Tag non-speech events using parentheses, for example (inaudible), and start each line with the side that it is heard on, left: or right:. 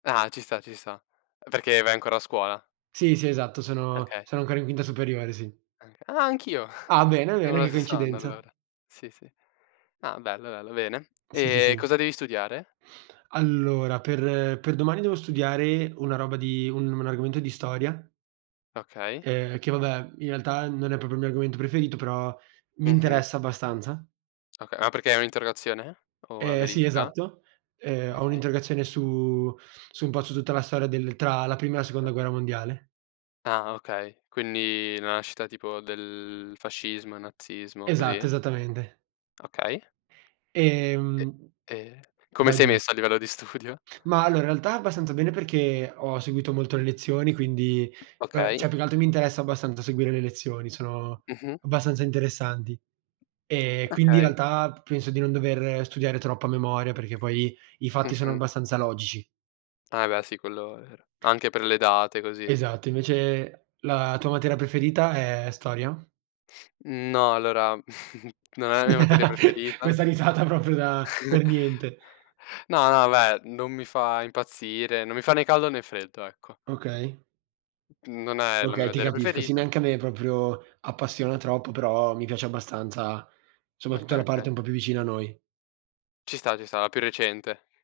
left: Ah ci sta, ci sta. Perché vai ancora a scuola?
right: Sì, sì esatto sono
left: Okay.
right: sono ancora in quinta superiore, sì.
left: Anc ah, anch'io, (chuckles)
right: Ah bene,
left: siamo
right: bene
left: allo
right: che
left: stesso anno
right: coincidenza.
left: allora. Sì, sì. Ah, bello, bello, bene.
right: Sì, sì,
left: E
right: sì.
left: cosa devi studiare?
right: Allora, per per domani devo studiare una roba di un un argomento di storia
left: Okay.
right: ehm, che vabbè, in realtà non è proprio il mio argomento preferito, però mi
left: Mh-mh.
right: interessa abbastanza.
left: Okay, ma perché hai un'interrogazione? O una
right: Ehm, sì,
left: verifica?
right: esatto. Ehm, ho
left: Okay.
right: un'interrogazione su su un po' su tutta la storia del tra la Prima e la Seconda Guerra Mondiale.
left: Ah okay, quindi la nascita tipo del fascismo, il nazismo così?
right: Esatto, esattamente.
left: Okay. E,
right: Ehm
left: ehm, come
right: Vai,
left: sei
right: dimmi.
left: messo a livello di studio?
right: Ma allora, in realtà abbastanza bene perché ho seguito molto le lezioni quindi beh, cioè
left: Okay.
right: più che altro mi interessa abbastanza seguire le lezioni, sono
left: Mh-mh.
right: abbastanza interessanti. Ehm, quindi in
left: Okay.
right: realtà p penso di non dover studiare troppo a memoria, perché poi i fatti sono
left: Mh-mh.
right: abbastanza logici.
left: Ah beh, sì quello è vero. Anche per le date, così.
right: Esatto, invece la tua materia preferita è storia?
left: No, allora (chuckles) non è la mia materia
right: (chuckles)
left: preferita.
right: Questa risata proprio da
left: (chuckles)
right: "per niente".
left: No, no beh, non mi fa impazzire, non mi fa né caldo né freddo, ecco.
right: Okay.
left: Non è la mia
right: Okay, ti
left: materia
right: capisco. Sì,
left: preferita.
right: neanche a me proprio appassiona troppo, però mi piace abbastanza, soprattutto
left: Okay,
right: la parte
left: okay.
right: un po' più vicina a noi.
left: Ci sta, ci sta, la più recente.